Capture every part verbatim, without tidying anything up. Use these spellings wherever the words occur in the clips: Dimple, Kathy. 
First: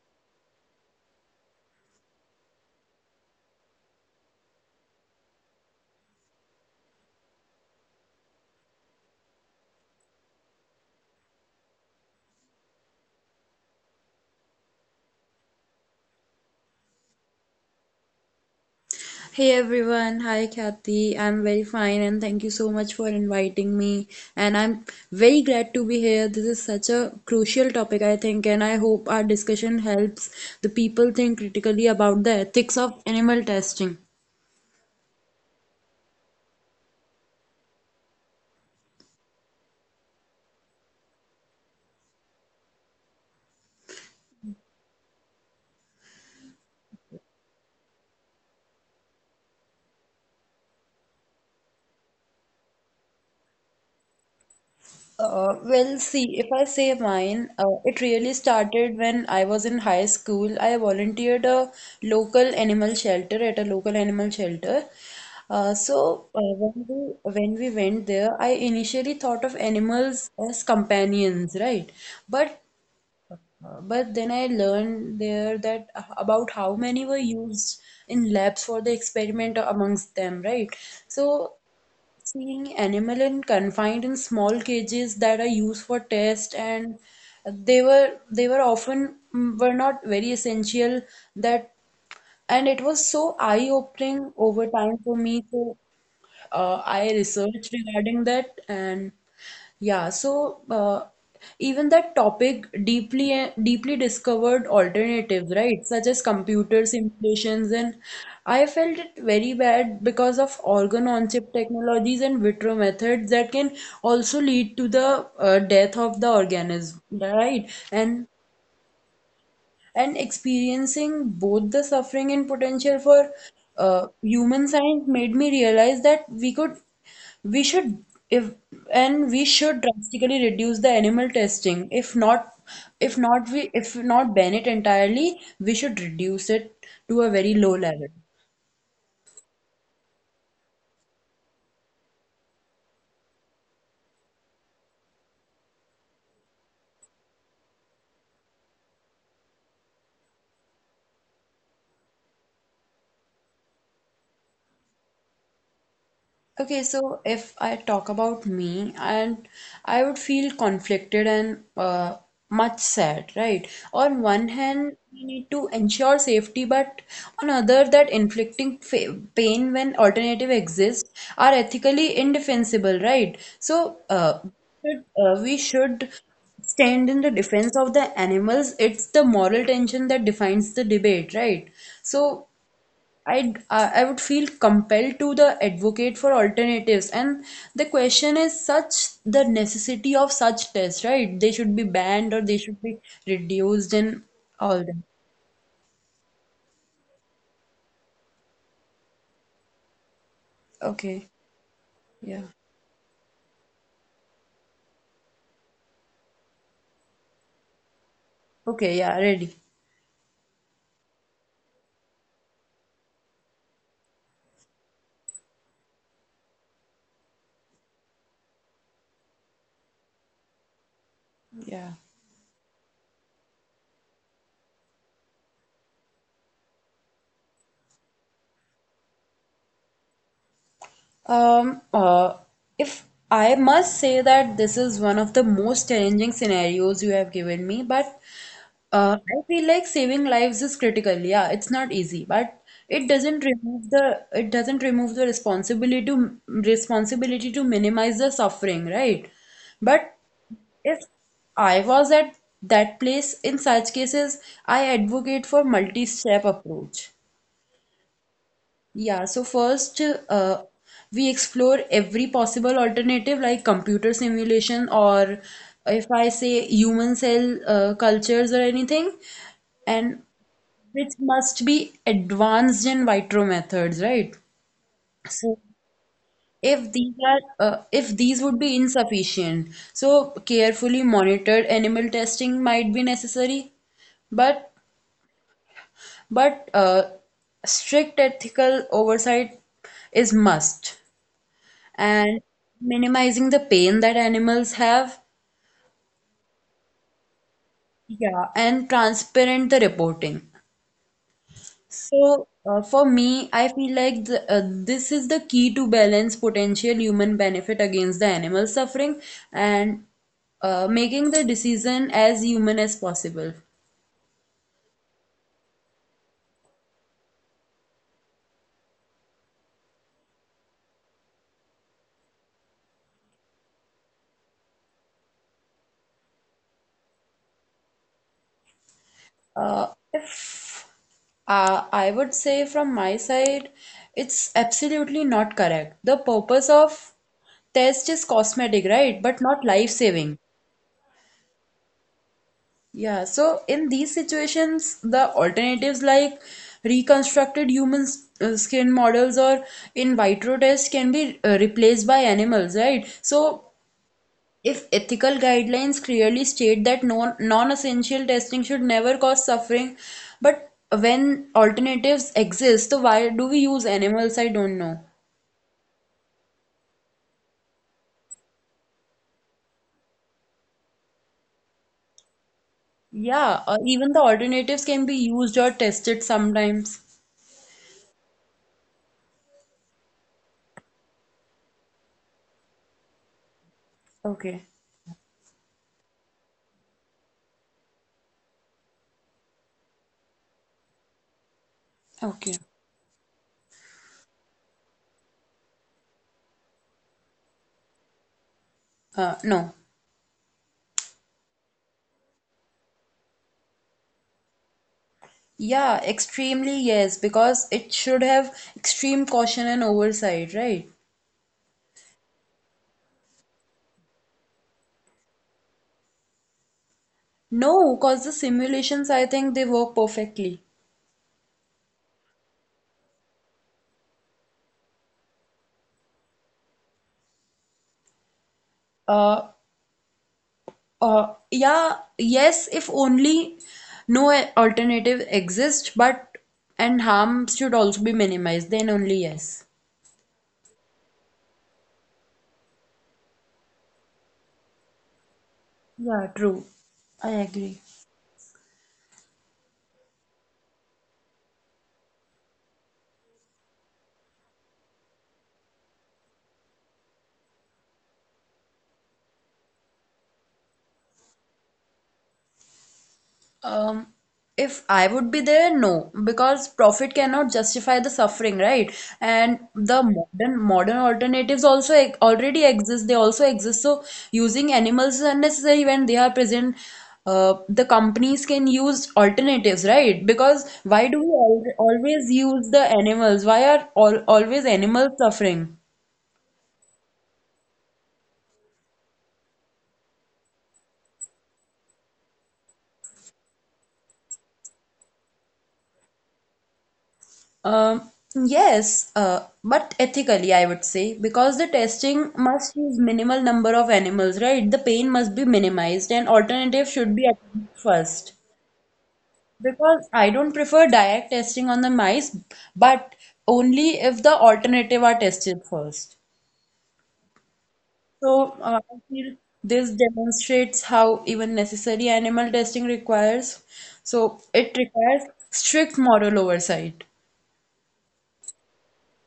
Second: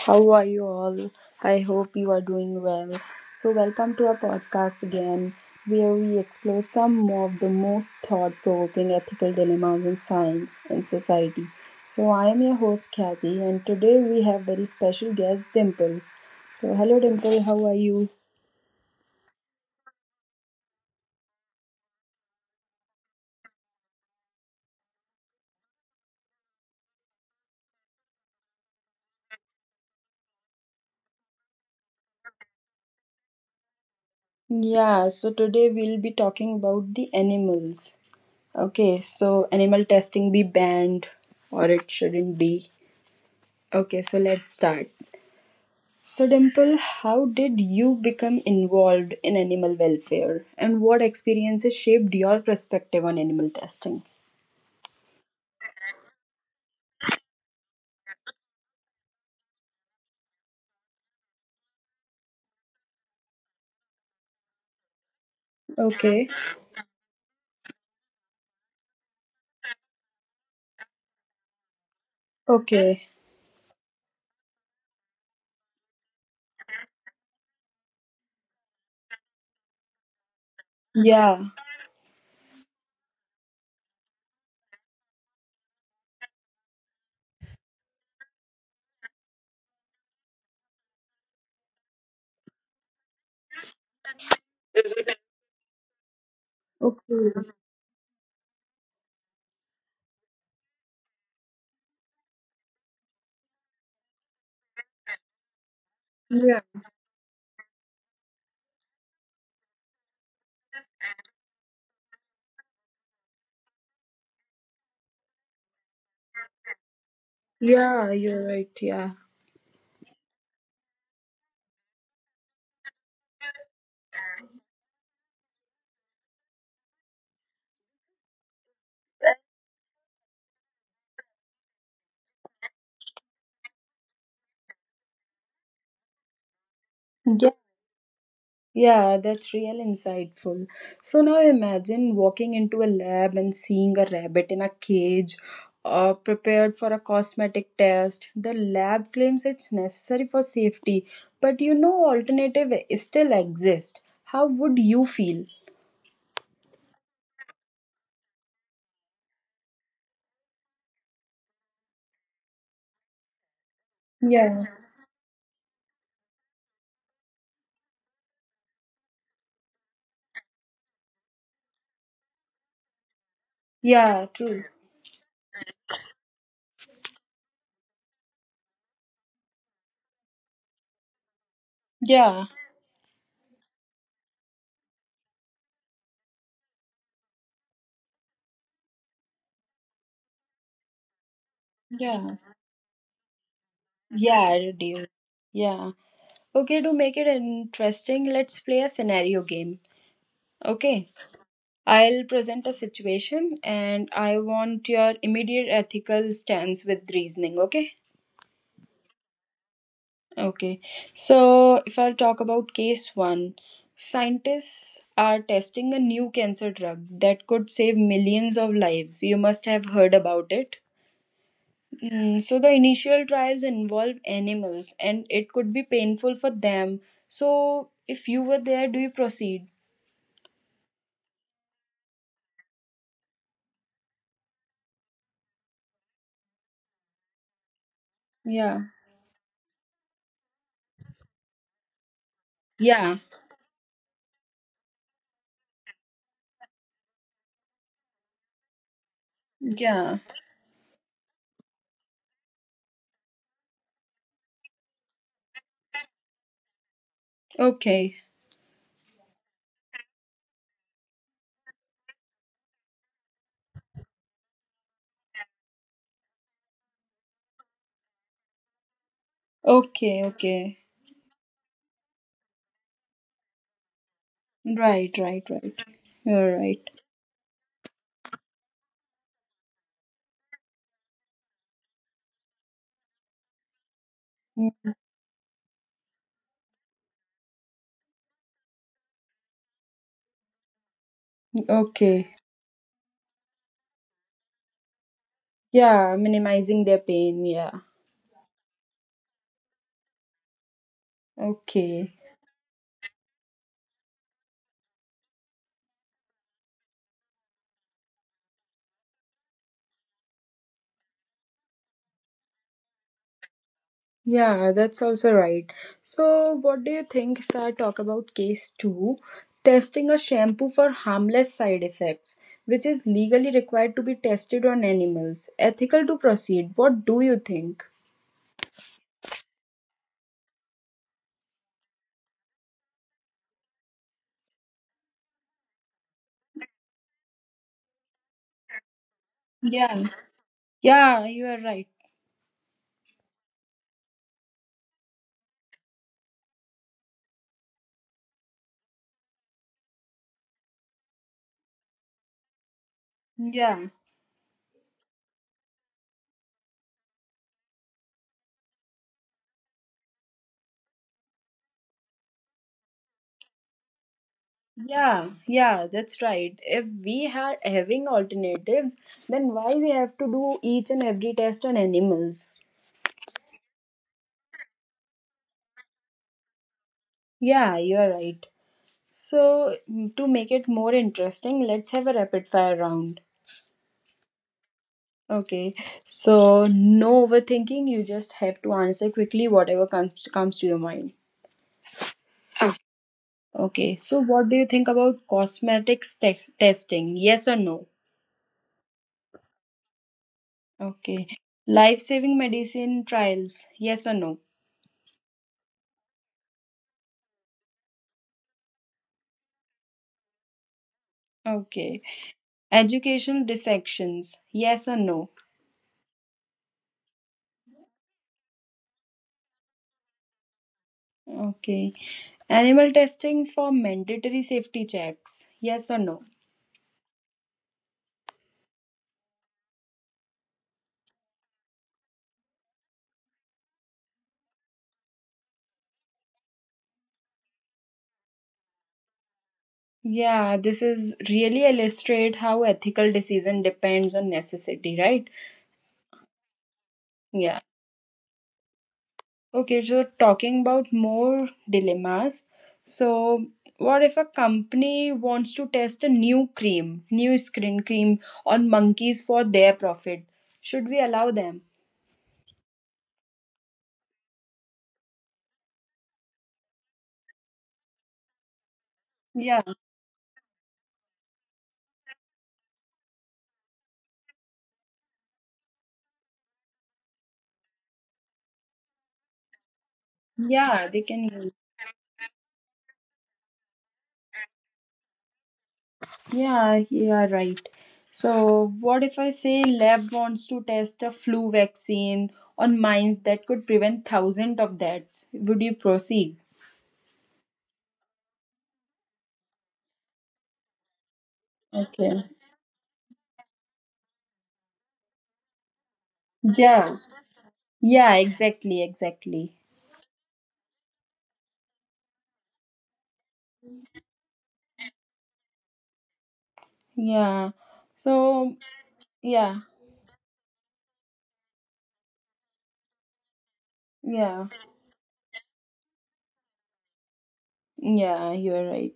how are you all? I hope you are doing well. So, welcome to our podcast again, where we explore some more of the most thought provoking ethical dilemmas in science and society. So, I am your host Kathy, and today we have very special guest Dimple. So, hello Dimple, how are you? Hey everyone, hi Kathy. I'm very fine and thank you so much for inviting me. And I'm very glad to be here. This is such a crucial topic, I think, and I hope our discussion helps the people think critically about the ethics of animal testing. Yeah, so today we'll be talking about the animals. Okay, so animal testing be banned or it shouldn't be. Okay, so let's start. So, Dimple, how did you become involved in animal welfare and what experiences shaped your perspective on animal testing? Uh, well, see, if I say mine, uh, it really started when I was in high school. I volunteered a local animal shelter at a local animal shelter. Uh, so uh, Okay. when we when we went there, I initially thought of animals as companions, right? But Okay. uh, but then I learned there that uh, about how many were used in labs for the experiment amongst them, right? So Yeah. seeing animal in confined in small cages that are used for test, and they were they were often mm, were not very essential that. And it was so eye opening over time for me. So uh, I Okay. researched regarding that. And yeah, so uh, even that topic deeply deeply discovered alternatives, right? Such as Yeah. computer simulations, and I felt it very bad because of organ-on-chip technologies and vitro methods that can also lead to the uh, death of the organism, right? And Yeah, you're right. Yeah. and experiencing both the suffering and potential for uh, human science made me realize that we could we should if and we should drastically reduce the animal testing. If not, if not we if not ban it entirely, we should reduce it to a very low Yeah. level. Yeah, that's real insightful. So now imagine walking into a lab and seeing a rabbit in a cage uh, prepared for a cosmetic test. The lab claims it's necessary for safety, but you know, alternative still exist. How would you feel? Okay, so if I talk about me, and I would feel conflicted and uh, much sad, right? On one Yeah, hand, we need to ensure safety, but on other, that inflicting fa- pain when alternative exists are ethically indefensible, right? So uh, yeah, true. should- uh, we should stand in the defense of the animals. It's the moral tension that defines the debate, right? So. Yeah, I'd, uh, I would feel compelled to the advocate for alternatives. And the question is such the necessity of such tests, right? They should be banned or yeah, they should be reduced and yeah, all that. reduce. Yeah. Okay, to make it interesting, let's play a scenario game. Okay. Okay. Yeah. I'll present a situation and I want your immediate ethical stance with reasoning, okay? Okay. Yeah. Ready. Okay. So, if I'll talk about case one, scientists are testing a new cancer drug that could save millions of lives. You must have heard about it. Yeah. Mm, so the initial trials involve animals and it could be painful for them. So if you were there, do you proceed? Um, uh, if I must say that this is one of the most challenging scenarios you have given me, but Yeah. uh, I feel like saving lives is critical. Yeah, it's not easy, but it doesn't Yeah. remove the it doesn't remove the responsibility to responsibility to minimize the suffering, right? But Yeah. if I was at that place. In such cases, I advocate for multi-step approach. Okay. Yeah, so first, uh, we explore every possible alternative like computer simulation, or if I say human cell uh, cultures or anything, and Okay. Okay. which must be advanced in vitro methods, right? Right, So right, right. You're if right. these are uh, if these would be insufficient, so carefully monitored animal testing might be necessary, but Mm, but uh, strict ethical oversight is must. And okay. minimizing the pain that animals have. Yeah, minimizing their pain. Yeah. Yeah, and transparent the reporting. Okay. So, uh, for me, I feel like the, uh, this is the key to balance potential human benefit against the animal suffering, and uh, making the decision as human as possible. Yeah, that's also right. So, what do you think if I talk about case two, testing a shampoo for harmless side effects, which is legally required to be tested on animals, ethical to proceed? What do you think? Uh, uh, I would say from my side, it's absolutely not correct. The purpose of test is cosmetic, right? But not life Yeah. saving. Yeah, you are right. Yeah, so in these situations, the alternatives like reconstructed human s- uh, skin models or in vitro tests can be uh, replaced by animals, right? So Yeah. if ethical guidelines clearly state that non non-essential testing should never cause suffering, but when alternatives exist, so why do we use animals? I don't know. Yeah, yeah, that's right. If we are having alternatives, then why we have to do each and every test on animals? Yeah, or even the alternatives can be used or tested sometimes. Yeah, you're right. So, mm, to make it more interesting, let's have a rapid fire round. Okay. Okay. So, no overthinking, you just have to answer quickly whatever comes comes to your mind. Okay. Okay. So, what do you think about cosmetics tex- testing? Yes or no? Uh, no. Okay. Life-saving medicine trials? Yes or no? Yeah, extremely yes, because it should have extreme caution and oversight, right? Okay. Education dissections, yes or no? No, because the simulations, I think they work perfectly. Okay. Animal testing for mandatory safety checks, yes or no? Uh, uh, yeah, yes, if only no alternative exists, but and harm should also be minimized, then only yes. Yeah, this is really illustrate how ethical decision depends on necessity, right? Yeah, true. I agree. Yeah. Okay, so talking about more dilemmas. So, what if a company wants to test a new cream, new skin cream on monkeys for their profit? Should we allow them? Um, if I would be there, no, because profit cannot justify the suffering, right? And Yeah, the modern modern alternatives also e- already exist. They also exist. So using animals is unnecessary when they are present. Uh, the companies can use alternatives, right? Because why yeah, do we they al can. always use the animals? Why are all always animals suffering? Yeah, you are right. So, what if I say lab wants to test a flu vaccine on mice that could prevent thousands of deaths? Would you proceed? Um, yes, uh, but ethically, I would say, because the testing Okay. must use minimal number of animals, right? The pain must be minimized and alternative should be Yeah. attempted first. Yeah, exactly, exactly. Because I don't prefer direct testing on the mice, but only if the alternative are tested first. Yeah. So, uh, So, I feel yeah, this demonstrates how even necessary animal testing requires. So, it yeah, requires strict moral oversight. yeah, you are right.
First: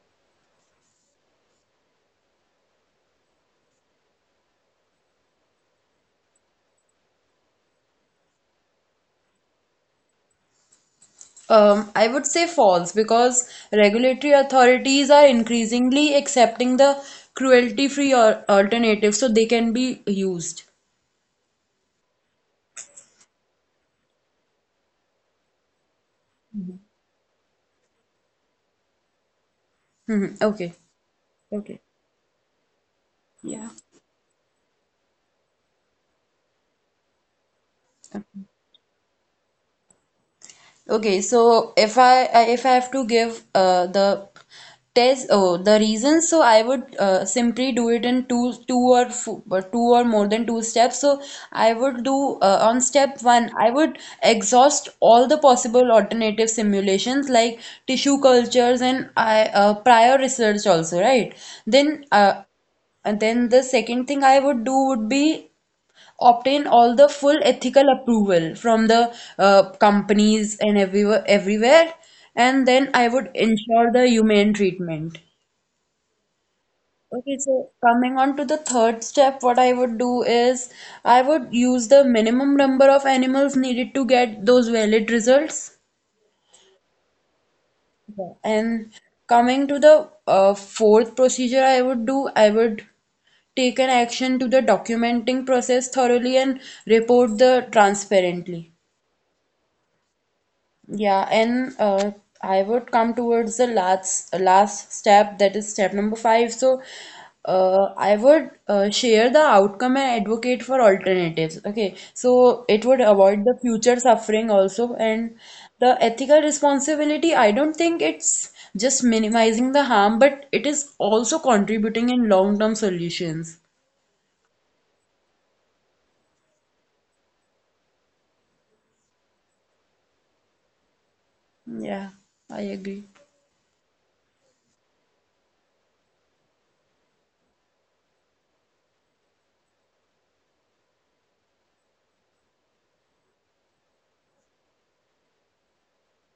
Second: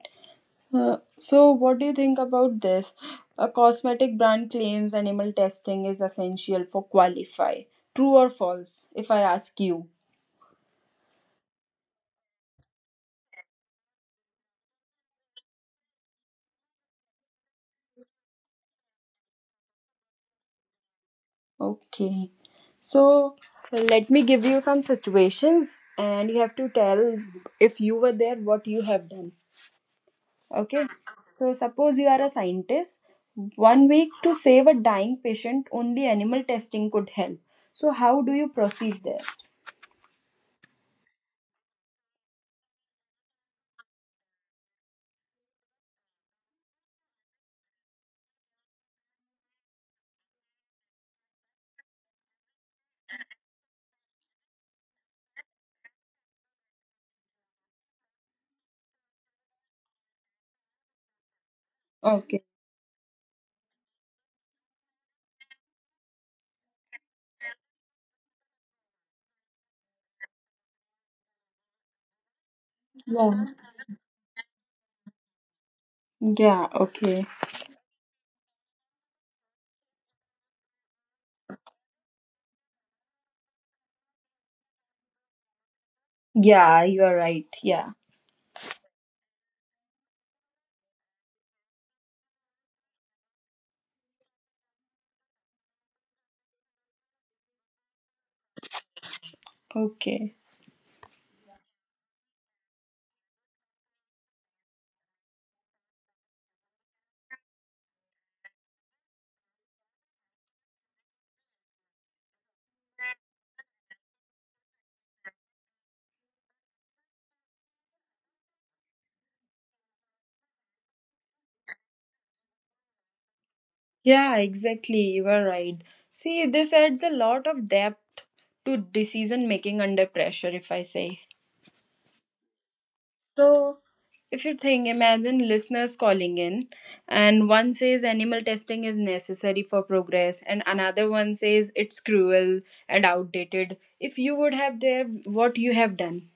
Uh, so, what do you think about this? A cosmetic brand claims animal testing is essential for qualify. True or false, if I ask you? Um, I would say false because regulatory authorities are increasingly accepting the cruelty-free or alternative, so they can be used. Okay. So let me give you some situations and you have to tell if you were there what you have done. Mhm. Okay. Okay. So suppose you are a scientist. One week to save a dying patient, only animal testing could help. So how do you proceed there? Okay, so if I I- if I have to give uh, the test oh the reasons, so I would uh, simply do it in two two or fo- or two or more than two steps. So I would do, uh, on step one, I would exhaust all the possible alternative simulations like tissue cultures and I uh, prior research also, right? Then Okay. uh, and then the second thing I would do would be obtain all the full ethical approval from the uh, companies and everywhere, everywhere, and then I would Yeah. ensure the humane treatment. Yeah, okay. Okay, so coming on to the third step, what I would do is I would use the minimum number of animals needed to get those valid results. Yeah, you are right. Yeah. Yeah. And coming to the uh, fourth procedure, I would do, I would take an action to the documenting process thoroughly and report the transparently. Okay. Yeah, and uh, I would come towards the last last step, that is step number five. So, uh, I would uh, share the outcome and advocate for alternatives. Okay, so it would avoid the future suffering also, and the ethical responsibility. I don't think it's just minimizing the harm, but it is also contributing in long-term solutions. Yeah, exactly. You are right. See, this adds a lot of depth to decision making under pressure, if I say. Yeah, I agree. So, if you think, imagine listeners calling in, and one says animal testing is necessary for progress, and another one says it's cruel and outdated. If you would have there, what you have done?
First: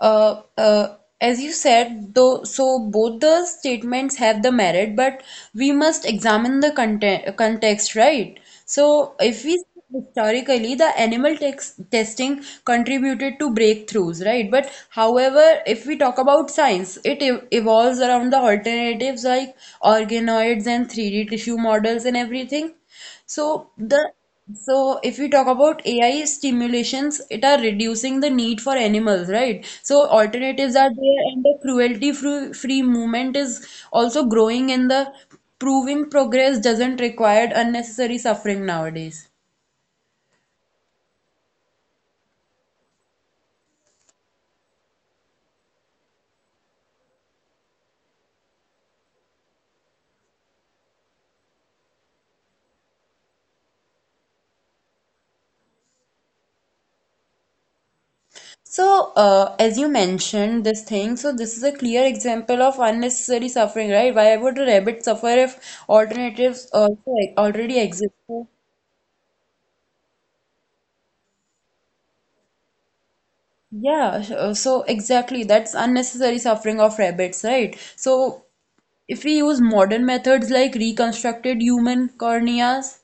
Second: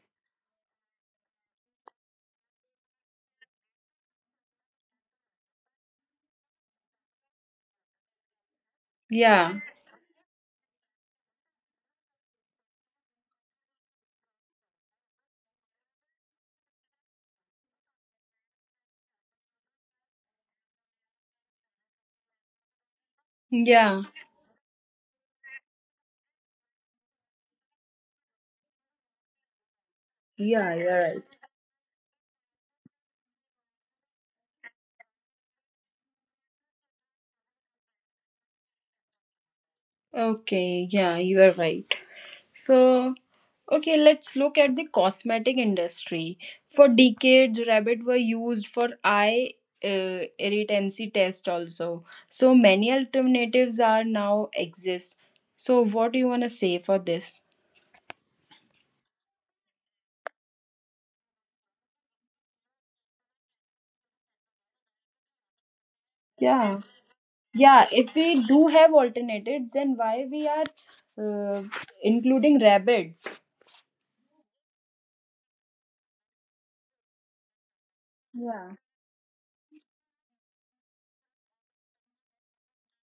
uh, uh, as you said, though, so both the statements have the merit, but we must examine the content, context, right? So, if we Yeah, see historically, the animal tex- testing contributed to breakthroughs, right? But however, if we talk about science, it ev- evolves around the alternatives like organoids and three D tissue models and everything. So yeah, the so if we talk about A I stimulations, it are reducing the need for animals, right? So yeah, alternatives are you're right. there, and the cruelty free free movement is also growing in the proving progress doesn't require unnecessary suffering nowadays. Okay, yeah, you are right. So, okay, let's look at the cosmetic industry. For decades, rabbit were used for eye uh, irritancy test also. So many alternatives are now exist. So what do you want to say for this? So, uh, as you mentioned this thing, so this is a clear example of unnecessary suffering, right? Why would a rabbit suffer if alternatives Yeah. also already Yeah, exist? if we do have alternatives, then why we are uh, including rabbits? Yeah, sh- uh, so exactly that's unnecessary suffering of rabbits, right? So Yeah. if we use modern methods like reconstructed human corneas,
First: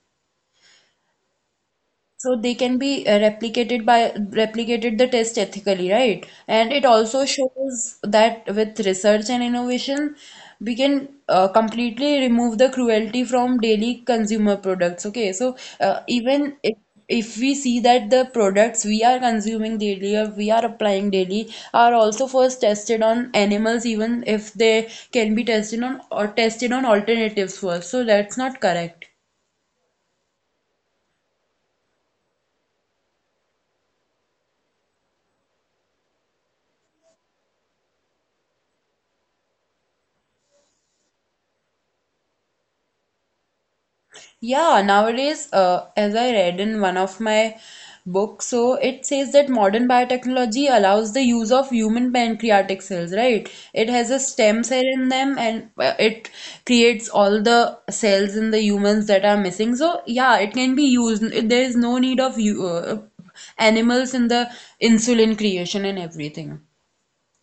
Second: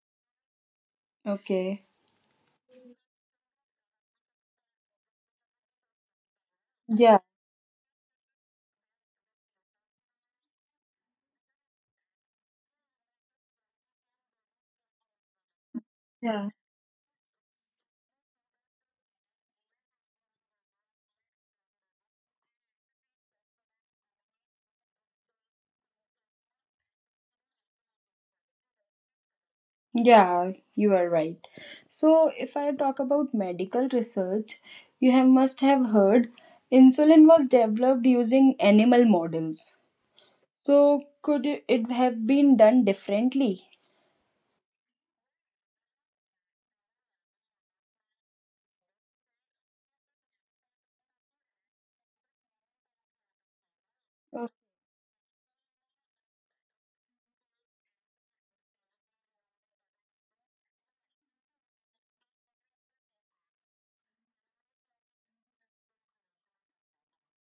Okay. so they can be uh, replicated by replicated the test ethically, right? And it Yeah. also shows that with research and innovation, we can uh, completely remove the cruelty from daily consumer products. Okay, so uh, Yeah. even if if we see that the products we are consuming daily or we are applying daily are also first tested on animals, even if they can be tested on or tested on alternatives first. So that's not correct. Yeah, you are right. So, if I talk about medical research, you have must have heard insulin was developed using animal models. So, could it have been done differently? Yeah, nowadays, uh, as I read in one of my books, so it says that modern biotechnology allows the use of human pancreatic cells, right? It has a stem cell in them, and uh, it creates all the cells in the humans that are missing. So, yeah, it can be used. There is no need of you, uh, animals in the insulin creation and everything.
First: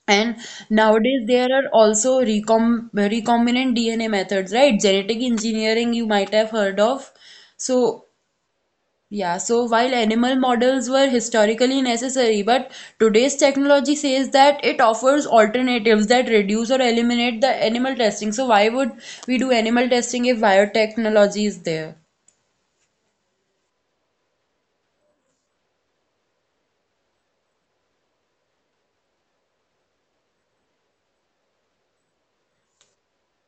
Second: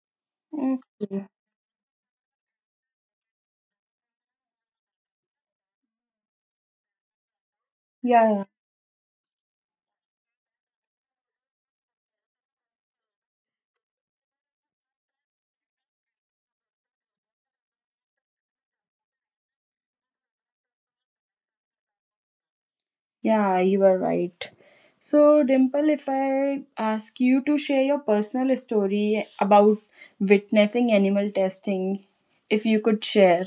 And nowadays Okay. there are also recom recombinant D N A methods, right? Genetic engineering you might have heard of. So Yeah, yeah, so while animal models were historically necessary, but today's technology says that it offers alternatives that reduce or eliminate the animal testing. So why would we do animal testing if biotechnology is there? yeah, you are right. So, Dimple, if I ask you to share your personal story about witnessing animal testing, if you could share.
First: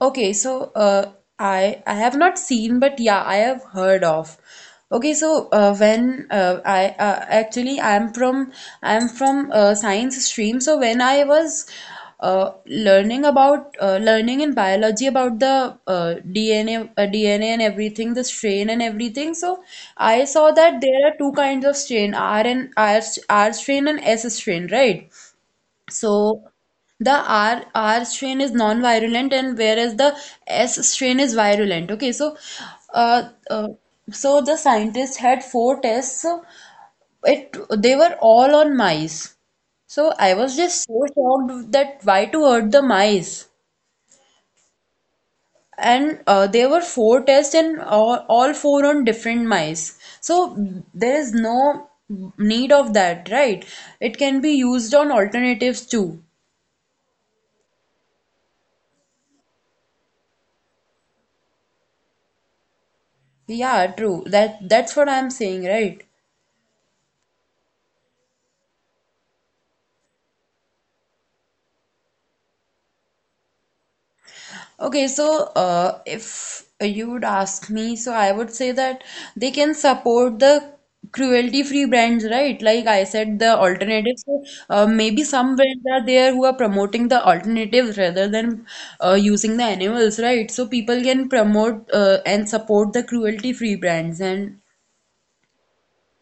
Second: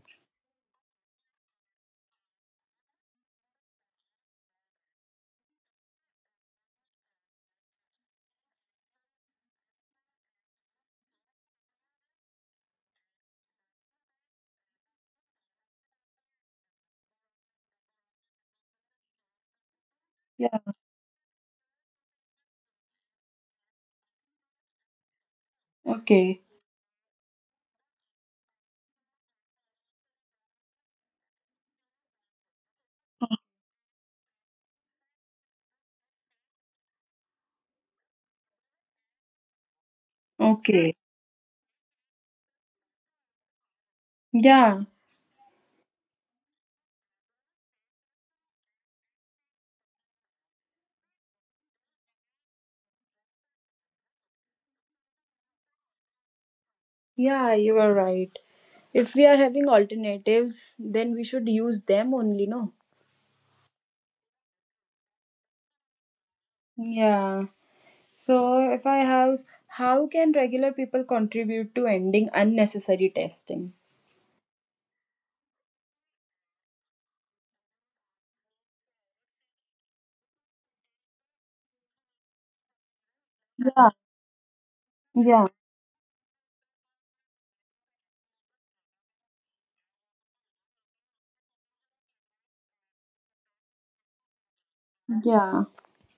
Okay, so uh, I I have not seen, but yeah, I have heard of. Okay, so uh, when uh, I uh, actually I'm from I'm from uh, science stream. So when I was uh, learning about uh, learning in biology about the uh, D N A uh, D N A and everything, the strain and everything. So I saw Yeah. that there are two kinds of strain, R and R, R strain and S strain, right? Okay. So the R R strain is non-virulent, and whereas the S strain is virulent. Okay, so uh, uh, so the scientists had four tests. So it they were all on mice. So I was just Okay. so shocked that why to hurt the mice? Yeah. And uh, there were four tests and all, all four on different mice. So there is no need of that, right? It can be used on alternatives too. Yeah, you are right. If we are having alternatives, then we should use them only, no? Yeah, true. That that's what I'm saying, right? Yeah. So if I house, how can regular people contribute to ending unnecessary testing? Okay, so uh, if you would ask me, so I would say that they can support the cruelty-free brands, right? Like I said, the Yeah, alternatives. So, uh, maybe yeah, some brands are there who are promoting the alternatives rather than uh, using the animals, right? So people can promote uh, and support the cruelty-free brands, and yeah,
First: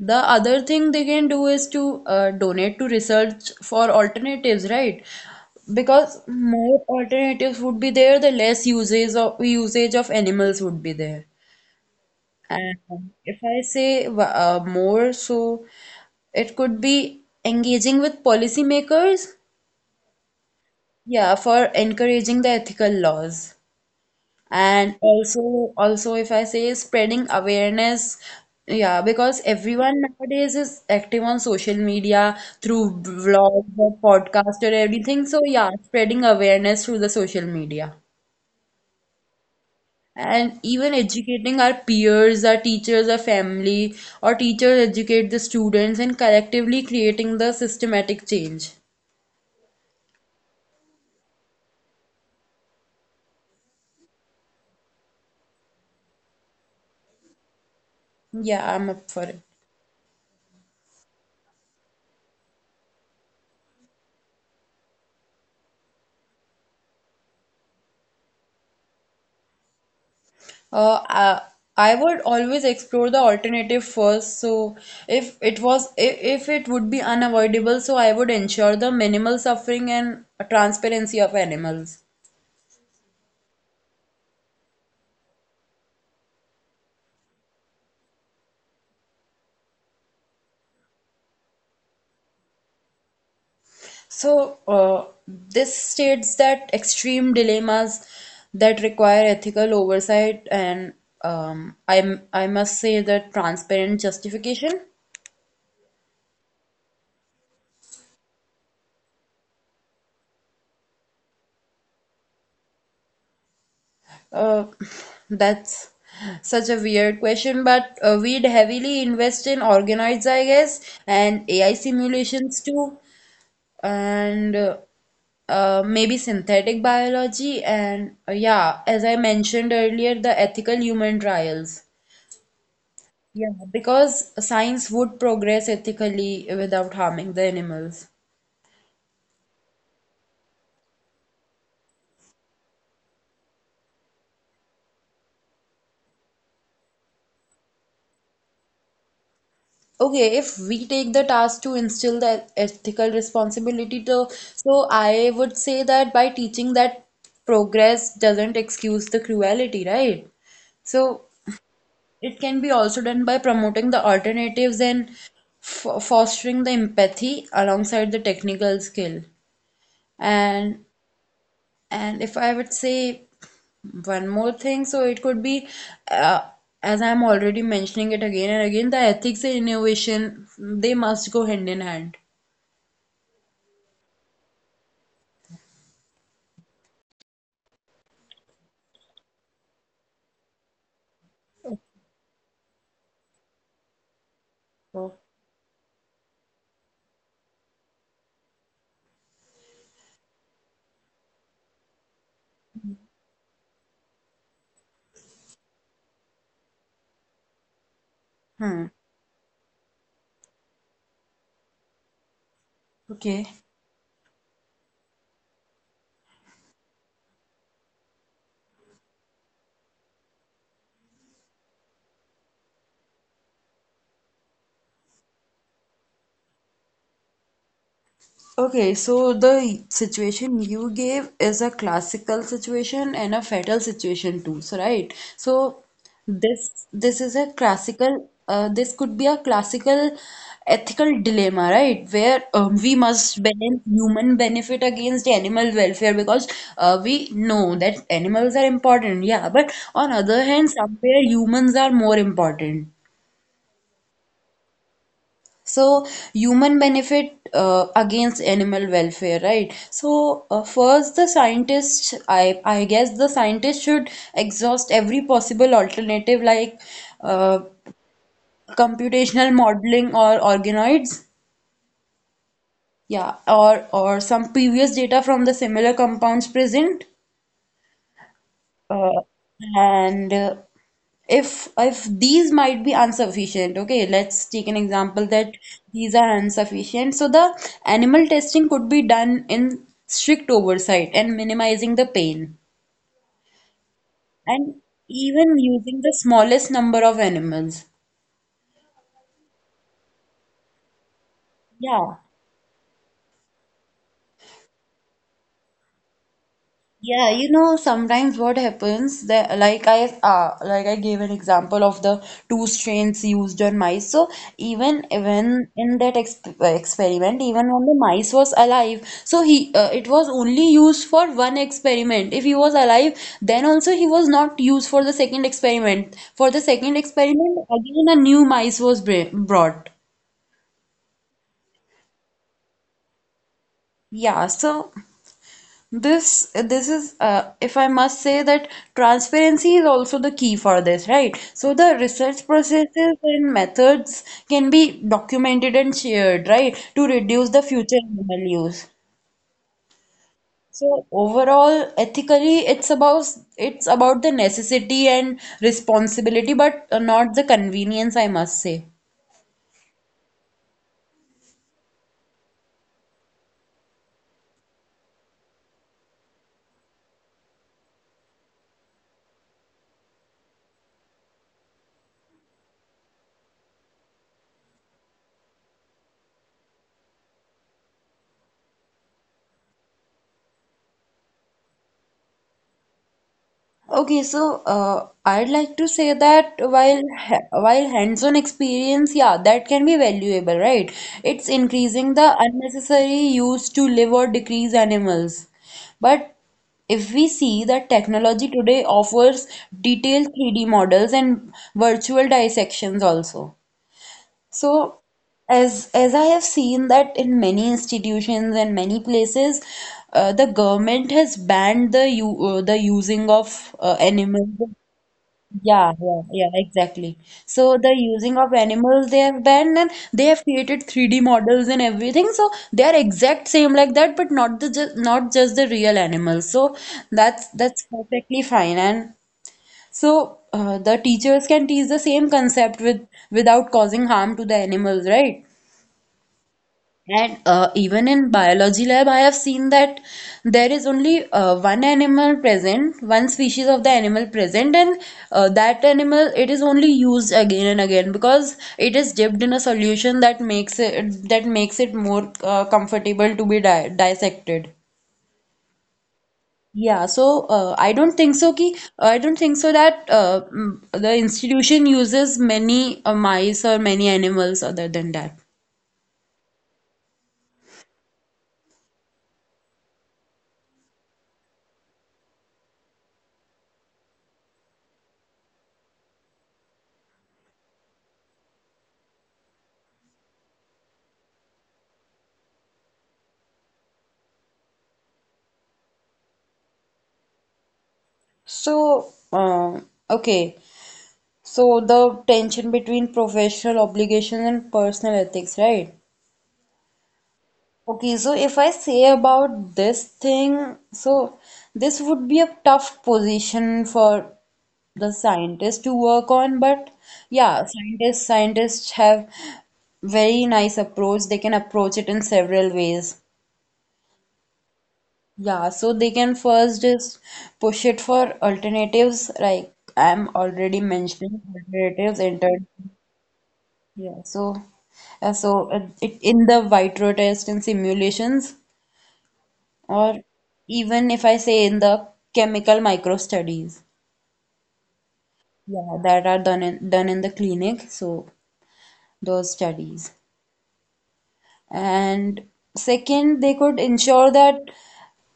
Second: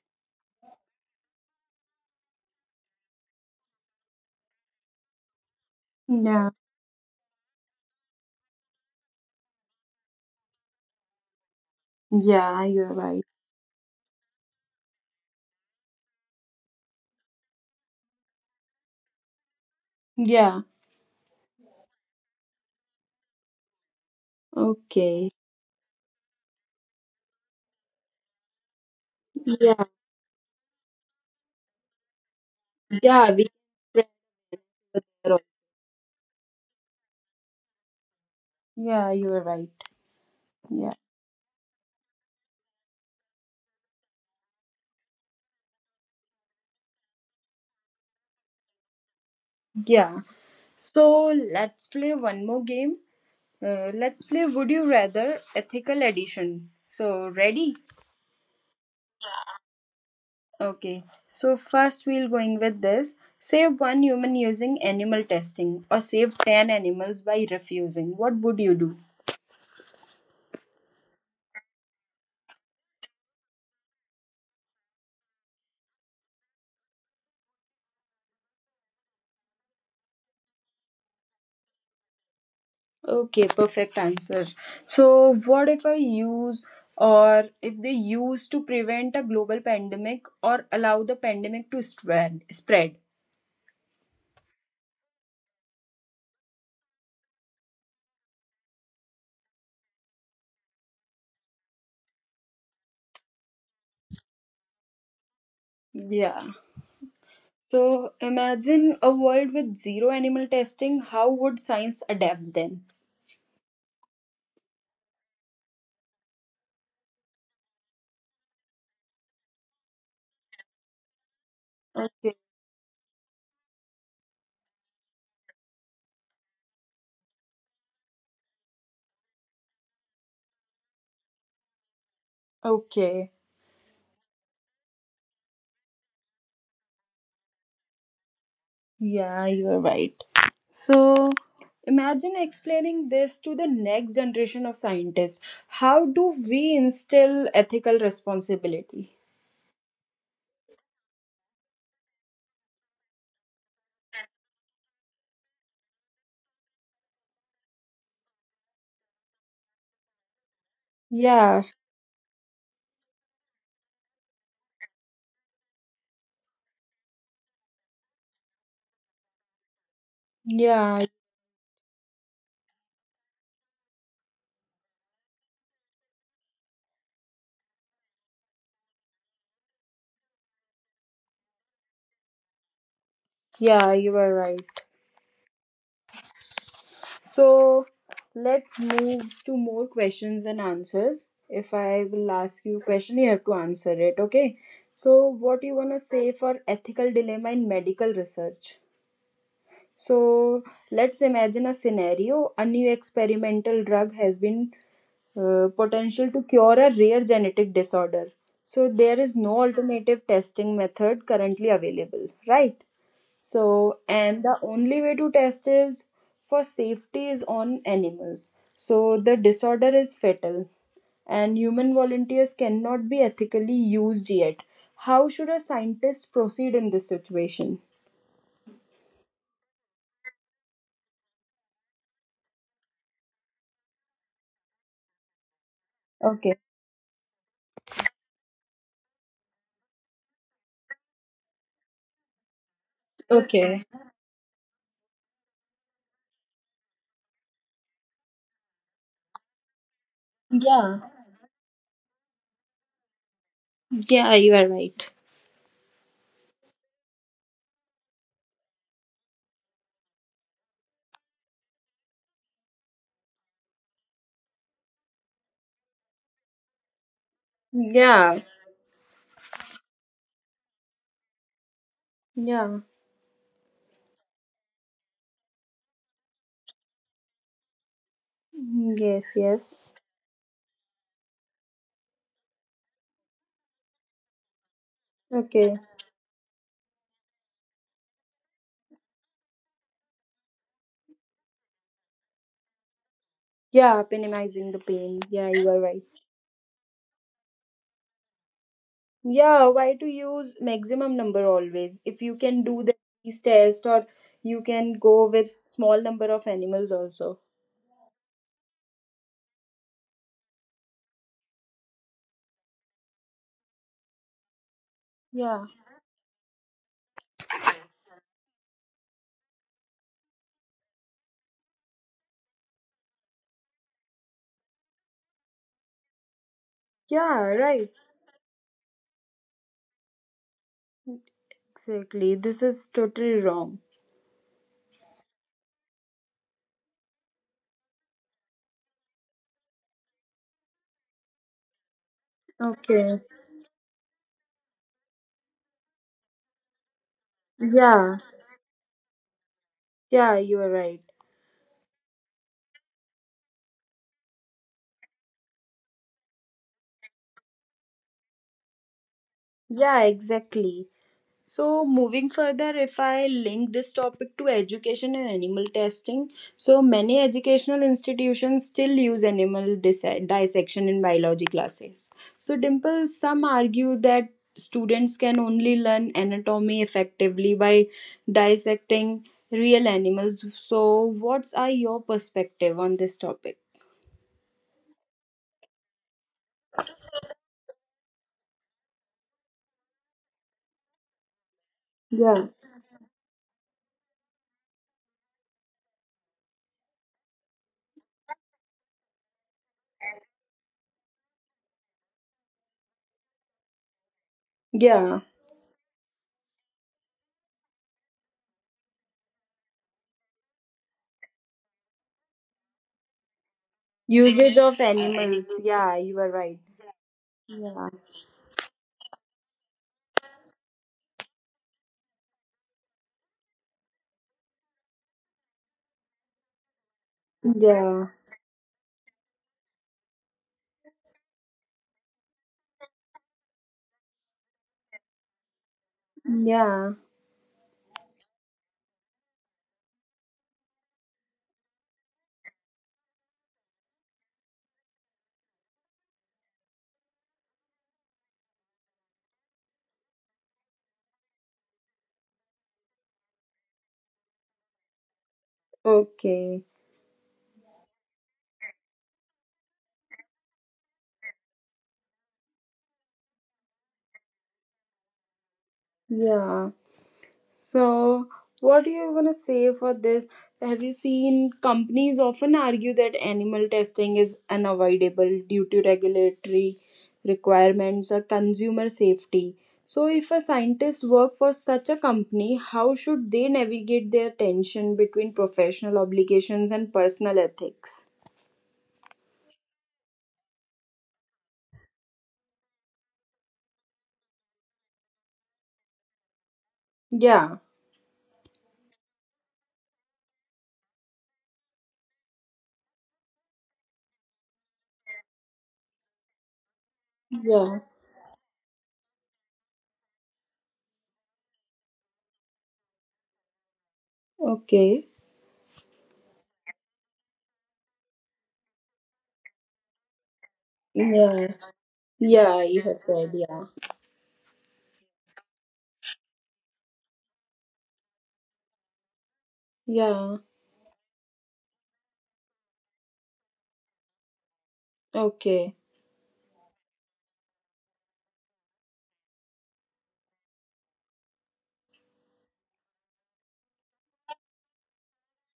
the other thing they can do is to uh, donate to research for alternatives, right? Because yeah, more alternatives would be there, the less uses of usage of animals would be there. yeah. You're And right. if I say uh, more, so it could be engaging with policymakers, Yeah. yeah, for encouraging the ethical laws. And Okay. also, also if I say spreading awareness, yeah, because Yeah, everyone nowadays is active on social media through yeah. We can vlogs or podcast or spread everything. the word. So yeah, spreading awareness through the social media. Yeah, you're right. And even Yeah, educating our peers, our teachers, our family, or teachers educate the students and collectively creating the systematic change. yeah. So let's play one more game. Uh, let's play Would You Rather Ethical Edition. So ready? Yeah, I'm up for it. Okay, so first we'll going with this. Save one human using animal testing or save ten animals by refusing. What would you do? Uh, I, I would always explore the alternative first. So if it was if, if it would be unavoidable, so I would ensure the minimal suffering and transparency of animals. Okay, perfect answer. So, what if I use or if they use to prevent a global pandemic or allow the pandemic to spread? spread? So uh, this states that extreme dilemmas that require ethical oversight and um, I I must say that transparent justification. Yeah. So, imagine a world with zero animal testing. How would science adapt then? Uh, that's such a weird question, but uh, we'd heavily invest in organoids, I guess, and A I Okay. simulations too, and uh, uh, maybe synthetic biology, and uh, yeah, as I mentioned earlier, the ethical human trials. Okay. Yeah, because science would progress ethically without harming the animals. Yeah, you're right. So imagine explaining this to the next generation of scientists. How do we instill ethical responsibility? Okay, if we take the task to instill the ethical responsibility to, so I would say that by teaching that progress doesn't excuse the cruelty, right? So Yeah, it can be also done by promoting the alternatives and f fostering the empathy alongside the technical skill. And yeah, and if I would say one more thing, so it could be, uh, as I'm already mentioning it again and again, the ethics and innovation, they must go hand in hand. yeah, you are right. So let us move to more questions and answers. If I will ask you a question, you have to answer it, okay? So what you wanna say for ethical dilemma in medical research? So let's imagine a scenario. A new experimental drug has been uh, potential to cure a rare genetic disorder. So Hmm. there is no alternative testing method currently available, right? Okay. So and the only way to test is for safety is on animals. So the disorder is fatal and human volunteers cannot be ethically used yet. How should a scientist proceed in this situation? Okay, so the situation you gave is a classical situation and a fatal situation too, so right? So Okay. this this is a classical uh, this could be a classical ethical dilemma, right? Where um, we must Okay. balance human benefit against animal welfare because uh, we know that animals are important, yeah, but on other hand, Yeah. somewhere humans are more important. Yeah, you are right. So, human benefit uh, against animal welfare, right? So, uh, first, the scientists, I, I guess the scientists should exhaust every possible alternative like uh, Yeah. computational modeling or organoids, Yeah. yeah, or, or some previous data from the similar compounds present. Yes, Uh, yes. and uh, if if these might be insufficient, okay, let's take an example Okay. that these are insufficient. So the animal testing could be done in strict oversight and minimizing the pain, Yeah, minimizing the and pain. Yeah, you are even right. using the smallest number of animals. Yeah, why to use maximum number always? If you Yeah. can do the disease test or you can go with small number of animals also. Yeah, you know, sometimes what happens that like I uh, like I gave an example of the two strains used on mice. So even Yeah. even in that exp experiment, even when the mice was alive, so he uh, it was only used for one experiment. If he was alive, then also he was not used for the second experiment. For the second Yeah, experiment, right. again a new mice was br brought. Exactly. This is totally wrong. Yeah, so. This this is uh, if I must say that transparency is also the key for this, right? So the research Okay. processes and methods can be documented and shared, right, to reduce the Yeah. future animal use. Yeah, you are right. So overall, ethically, it's about it's about the necessity and responsibility, but uh, not the convenience, I must say. Yeah, exactly. So, moving further, if I link this topic to education and animal testing, so many educational institutions still use animal dis- dissection in biology classes. So, Dimple, some argue that students can only learn anatomy effectively by dissecting real animals. So, what's are your perspective on this topic? Okay, so uh, I'd like to say that while ha while hands-on experience, yeah, that can be valuable, right? It's increasing Yeah, the unnecessary use to live or decrease animals. But if we see that technology today offers detailed three D models and virtual dissections also. yeah, So, as as I have seen that in many institutions and many places, uh, the government has banned the u uh, the using of uh, usage of animals. animals. Yeah, Yeah, you are yeah, right. yeah, exactly. Yeah, So the using of animals they have banned, and they have created three D models and everything. So they are exact same like that, but not the just not just the real animals. So that's that's yeah, perfectly fine. And so uh, the teachers can teach the same concept with without causing harm to the animals, right? yeah. And uh, even in biology lab, I have seen that there is only uh, one animal present, one species of the animal present, and uh, that animal it is only used again and again because it is dipped in a solution that makes it that makes it more uh, comfortable to be di dissected. Okay. Yeah, so uh, I don't think so ki I don't think so that uh, mm, the institution uses many uh, mice or many animals other than that. Yeah. So, what do you want to say for this? Have you seen companies often argue that animal testing is unavoidable due to regulatory requirements or consumer safety? So, if a scientist work for such a company, how should they navigate their tension between professional obligations and personal ethics? So, uh, okay. So the tension between professional obligations and personal ethics, right? Yeah. Okay, so if I say about this thing, so this would be a tough position for the scientist to work on, but Yeah. yeah, scientists scientists have very nice approach. They can approach it in several ways. Okay. Yeah, so they can first just push it for alternatives, like I'm already Yeah. mentioning alternatives. Yeah, you have said yeah. Yeah, so uh, so uh, it, in the white rotation simulations, Yeah. or even if I say in the chemical micro studies, Okay. yeah, that are done in, done in the clinic, so those studies. And second, they could ensure that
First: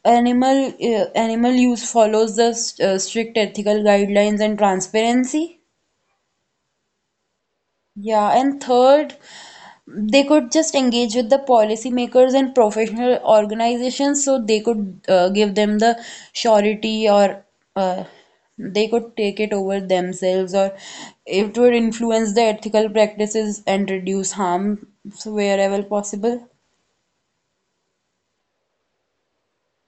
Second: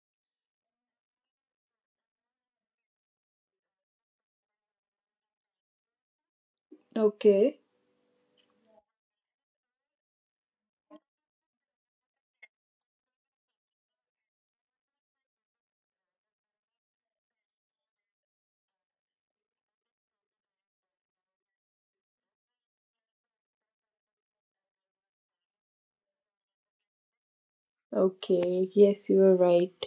animal uh, animal use follows the st- uh, strict ethical guidelines and transparency. Okay. Yeah, and third, they could just engage with the policymakers and professional organizations so they could uh, give them the surety or uh, they could take it over themselves or it would influence the ethical practices and reduce harm wherever possible. Okay, yes, you are right.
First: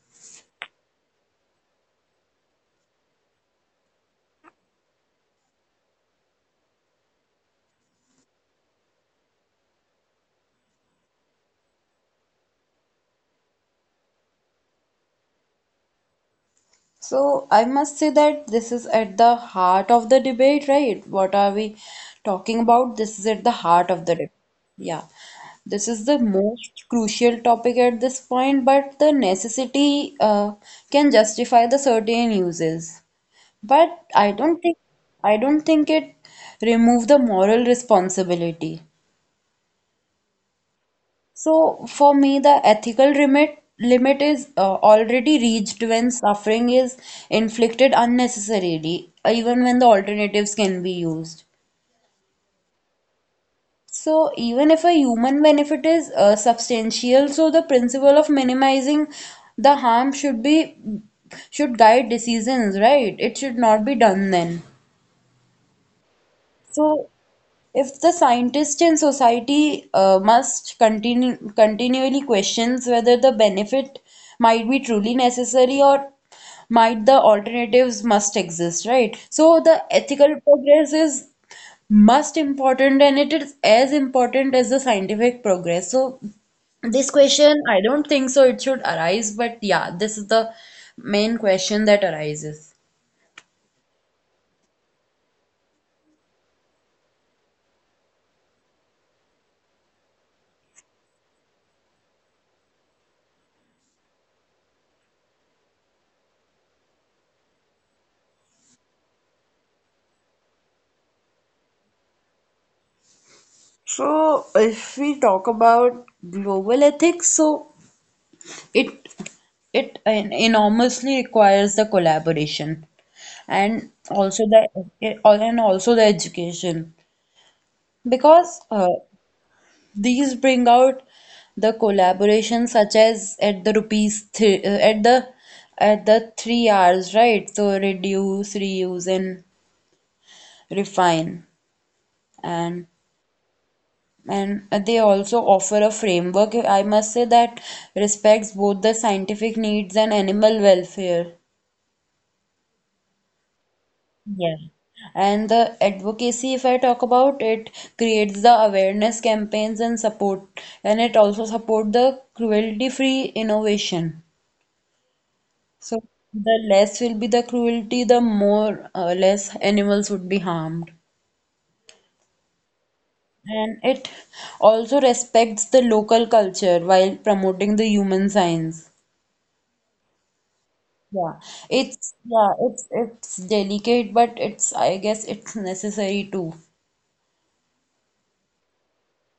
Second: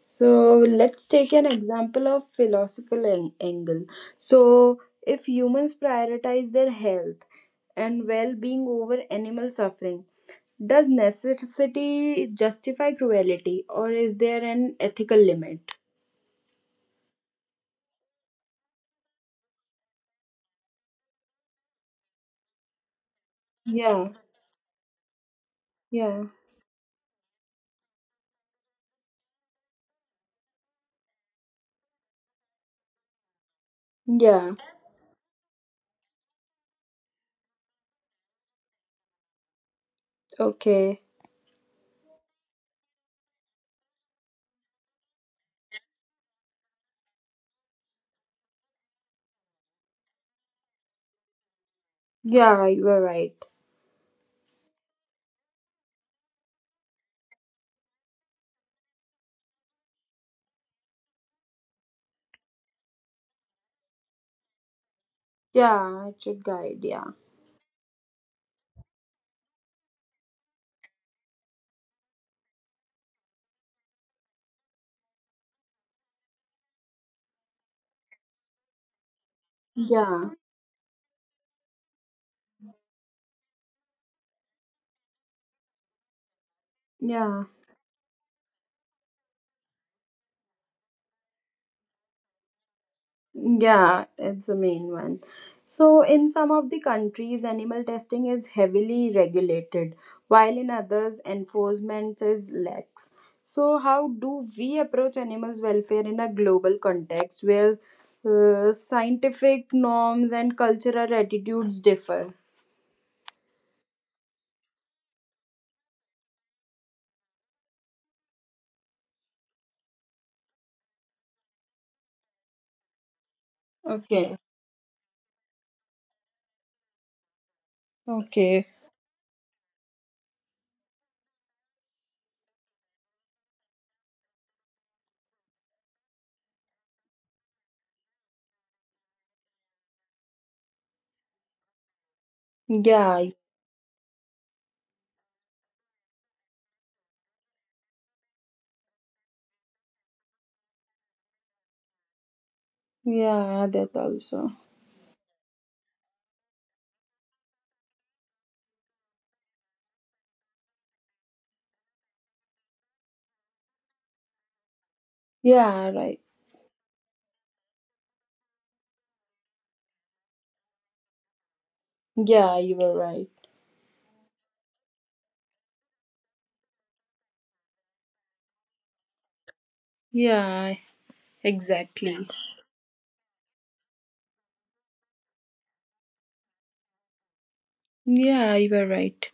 So let's take an example of philosophical an- angle. So if humans prioritize their health and well-being over animal suffering, does necessity justify cruelty or is there an ethical limit? So I must say that this is at the heart of the debate, right? What are we talking about? This is at the heart of the Yeah, debate. Yeah. This is the yeah, most crucial topic at this point, but the necessity uh, can justify the certain uses. But I yeah. don't think I don't think it remove the moral responsibility. Okay. So for me, the ethical limit limit is uh, already reached when suffering is inflicted unnecessarily, even when the alternatives can be used. Yeah, you are right. So even if a human benefit is uh, substantial, so the principle of minimizing the harm should be should guide decisions, right? It should not be done then. Yeah, it should guide. So Yeah. if the scientist and society uh, must continu- continually questions whether the benefit might be truly necessary or might the alternatives must exist, right? So the Yeah. ethical progress is must important and it is as important as the scientific progress. So this Yeah. question, I don't think so it should arise, but yeah, this is the main question that arises. Yeah, it's the main one. So, in some of the countries, animal testing is heavily regulated, while in others, enforcement is lax. So, how do we approach animals' welfare in a global context where uh, scientific norms and cultural attitudes differ? So, if we talk about global ethics, so it it en- enormously requires the collaboration and Okay, also the and also the education because okay. uh, these bring out the collaboration such as at the rupees th- at the at the three R's, right? So reduce, reuse, and refine, and Yeah, and they also offer a framework I must say that respects both the scientific needs and animal welfare. yeah, that Yeah. also. And the advocacy, if I talk about it, creates the awareness campaigns and support, and it also support the cruelty-free innovation. Yeah, So right. the less will be the cruelty, the more uh, less animals would be harmed. Yeah, you were right. And it also respects the local culture while promoting the human science. Yeah, Yeah, it's exactly. yeah, it's it's delicate, but it's I guess it's necessary too. Yeah, you were right.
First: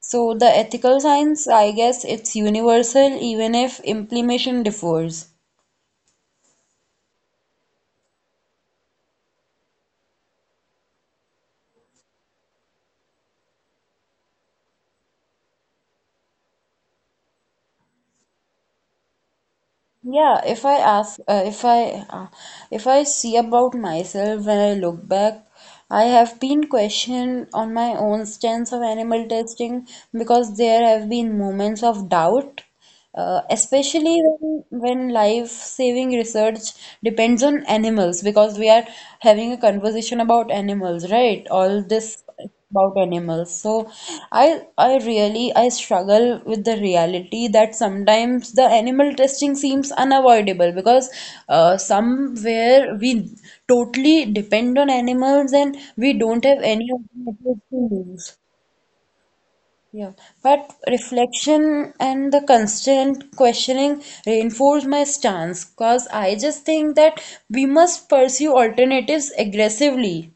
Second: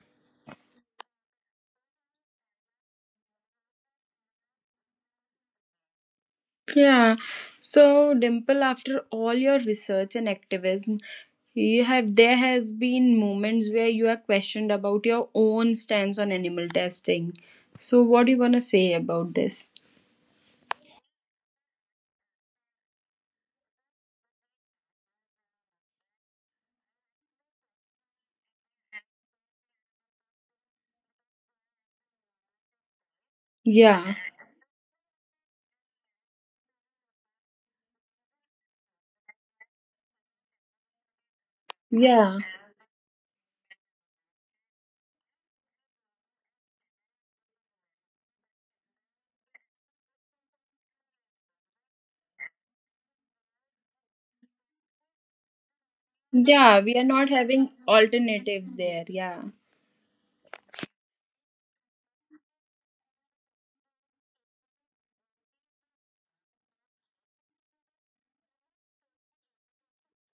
So the ethical science, I guess it's universal even if implementation differs. Yeah. So, Dimple, after all your research and activism, you have there has been moments where you are questioned about your own stance on animal testing. So, what do you gonna say about this? Yeah, if I ask, uh, if I, uh, if I see about myself when I look back, I have been questioned on my own stance of animal testing because there have been moments of doubt, uh, Yeah. especially when when life-saving research depends on animals because we are having a conversation about animals, right? All this Yeah. about animals so i i really I struggle with the reality that sometimes the animal testing seems unavoidable because uh, somewhere we totally depend on animals and we don't have Yeah. any We are not alternatives having to use, alternatives there. Yeah. yeah, but reflection and the constant questioning reinforce my stance because I just think that we must pursue alternatives aggressively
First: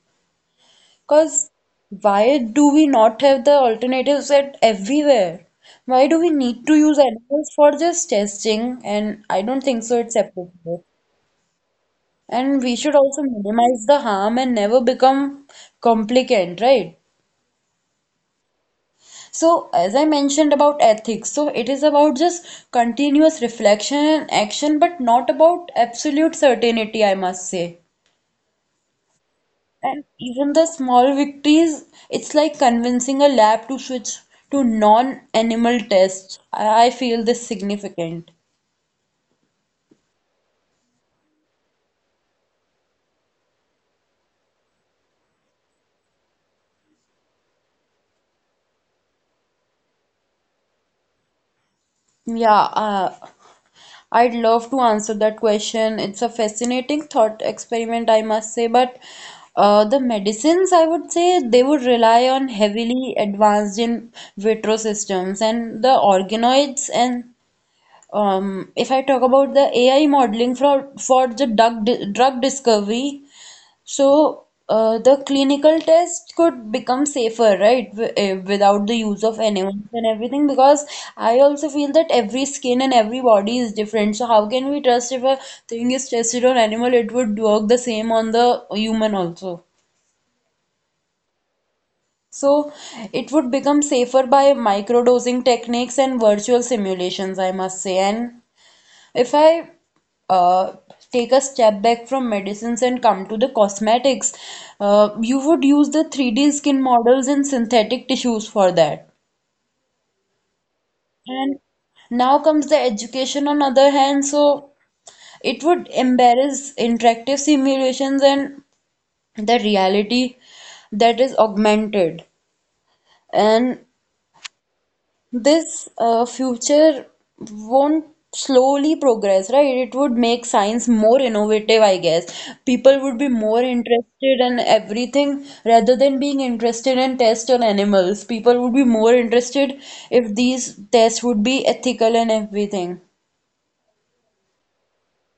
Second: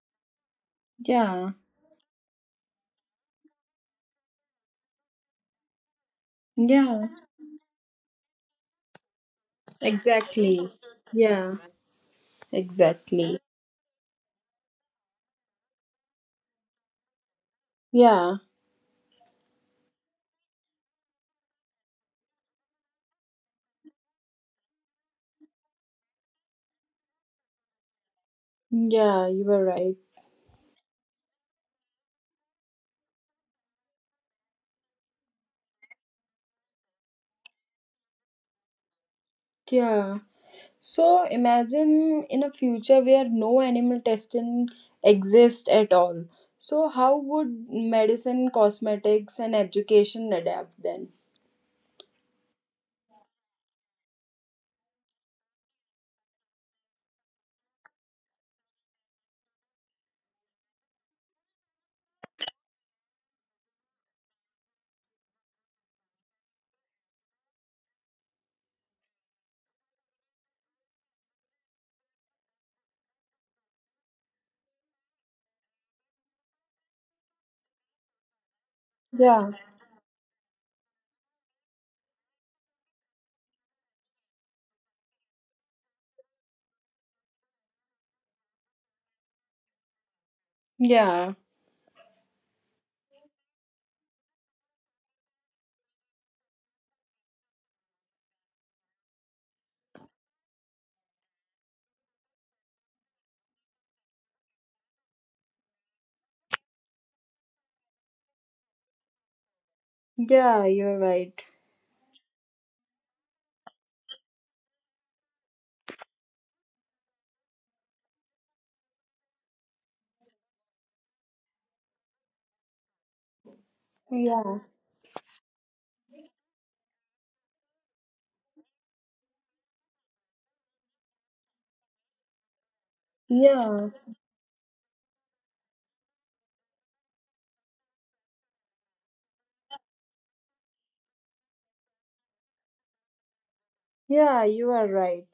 because Yeah. why do we not have the alternatives at everywhere? Why do we need to use Yeah. animals for just testing? And I don't think so it's Exactly. applicable. Yeah. And we should also Exactly. minimize the harm and never become complicant, right? Yeah. So, as I mentioned about ethics, so it is about just continuous reflection and action, but not about absolute certainty, I must say. Yeah. You were right. And even the small victories, it's like convincing a lab to switch to non-animal tests. I I feel this significant. Yeah. So imagine in a future where no animal testing exists at all. So how would medicine, cosmetics, and education adapt then? Yeah, uh, I'd love to answer that question. It's a fascinating thought experiment, I must say, but uh, the medicines, I would say, they would rely on heavily advanced in vitro systems and the organoids and um, if I talk about the A I modeling for for the drug di- drug discovery. So, uh, the clinical test could become safer, right? W eh, without the use of Yeah, animals and everything, because I also feel that every skin and every body is different. So, how can we trust if a thing is tested on animal, it would work the same on the human also? yeah, So, it would become safer by microdosing techniques and virtual simulations, I must say. And If I uh, take a step back from medicines and come to the cosmetics, uh, you would use the three D skin models and synthetic tissues for that. yeah. You're right. And now comes the education on other hand, so it would embarrass interactive simulations and the reality that is augmented. And Yeah, this uh, future won't slowly progress, right? It would make science more innovative, I guess. People would be more yeah, interested in everything rather than being interested in tests on animals. People would be more interested if these tests would be ethical and everything. yeah. You are right.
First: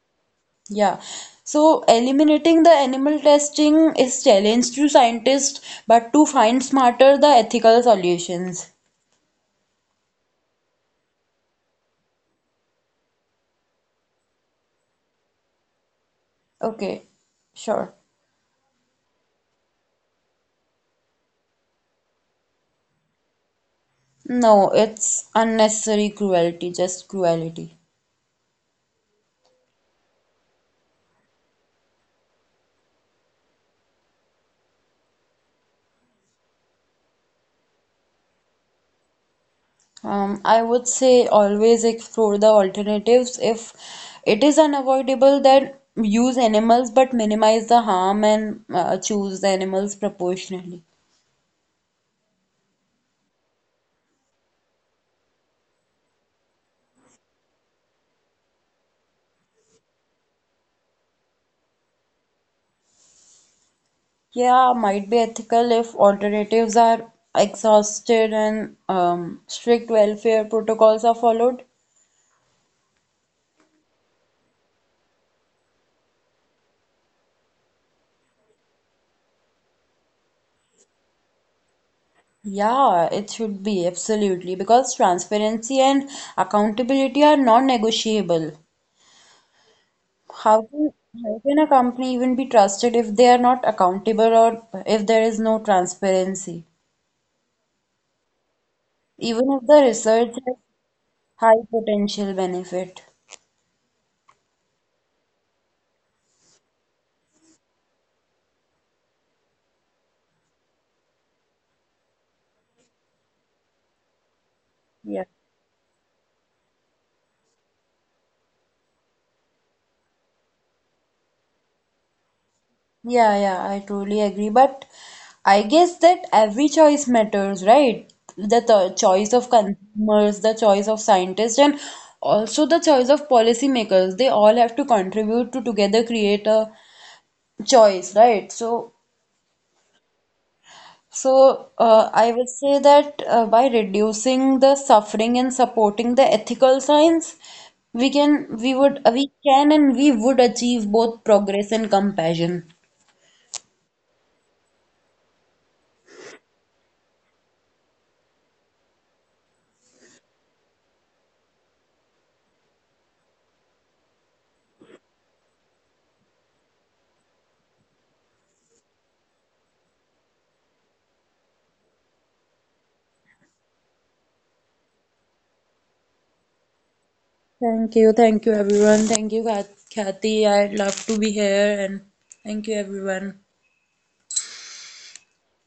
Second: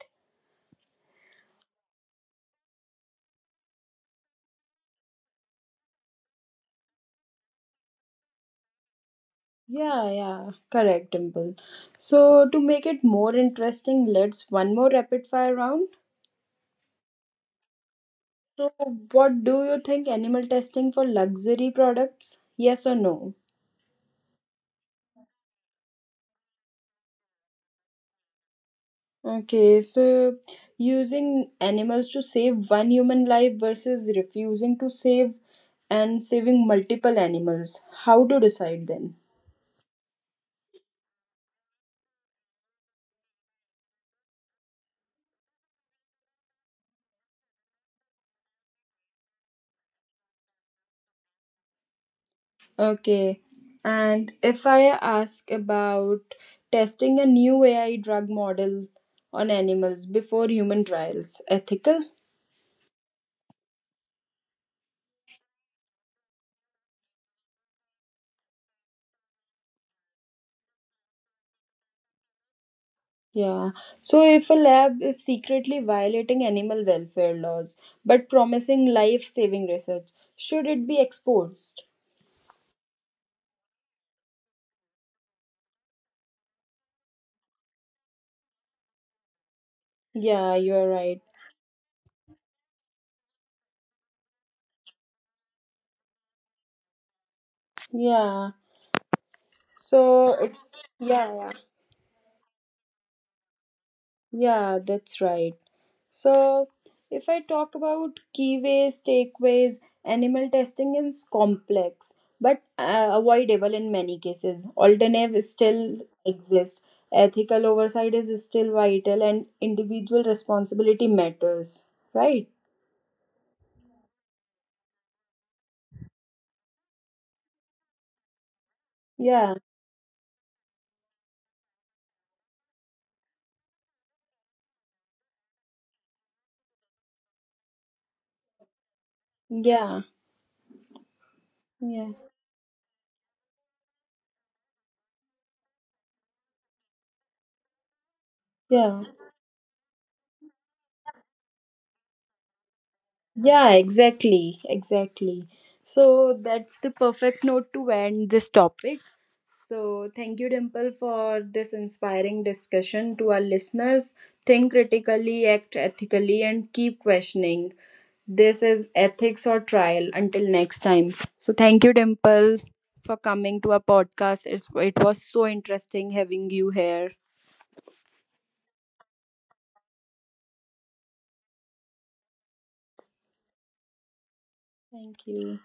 Yeah. So eliminating the animal testing is challenge to scientists, but to find smarter the ethical solutions. Yeah, yeah. Correct, Dimple. So to make it more interesting, let's one more rapid fire round. Okay, sure. So what do you think animal testing for luxury products? Yes or no? No, it's unnecessary cruelty, just cruelty. Okay, so using animals to save one human life versus refusing to save and saving multiple animals. How to decide then? Um, I would say always explore the alternatives. If it is unavoidable, then use animals but minimize the harm and uh, choose the animals proportionally. Okay, and if I ask about testing a new A I drug model on animals before human trials, ethical? Yeah, might be ethical if alternatives are exhausted and um, strict welfare protocols are followed. Yeah. So if a lab is secretly violating animal welfare laws but promising life saving research, should it be exposed? Yeah, it should be absolutely because transparency and accountability are non-negotiable. Yeah, How you are can right. how can a company even be trusted if they are not accountable or if there is no transparency? Yeah. Even if the research So has it's Yeah, yeah. high potential benefit. yeah, that's right. So if I talk about key ways, takeaways, animal testing is complex but uh, avoidable in many cases. Yeah. Alternatives still exist. Ethical oversight is still vital, and individual responsibility matters. Right? Yeah, yeah, I totally agree. But I guess that every choice matters, right? The th choice of Yeah. consumers, the choice of scientists, and also the choice of policymakers. They all have to contribute to together create a choice, right? So Yeah. So, uh, Yeah. I would say that uh, by reducing the suffering and supporting the ethical science, we can, we would, Yeah. we can, and we would achieve both progress and compassion. Yeah, exactly. Exactly. So that's the perfect note to end this topic. So thank you, Dimple, for this inspiring discussion to our listeners. Think critically, act ethically, and keep questioning. This is ethics or trial. Until next time. So thank you, Dimple, for coming to our podcast. It's, it was so interesting having you here. Thank you, thank you, everyone. Thank you, Kath- Kathy. I'd love to be here, and thank you, everyone. Thank you.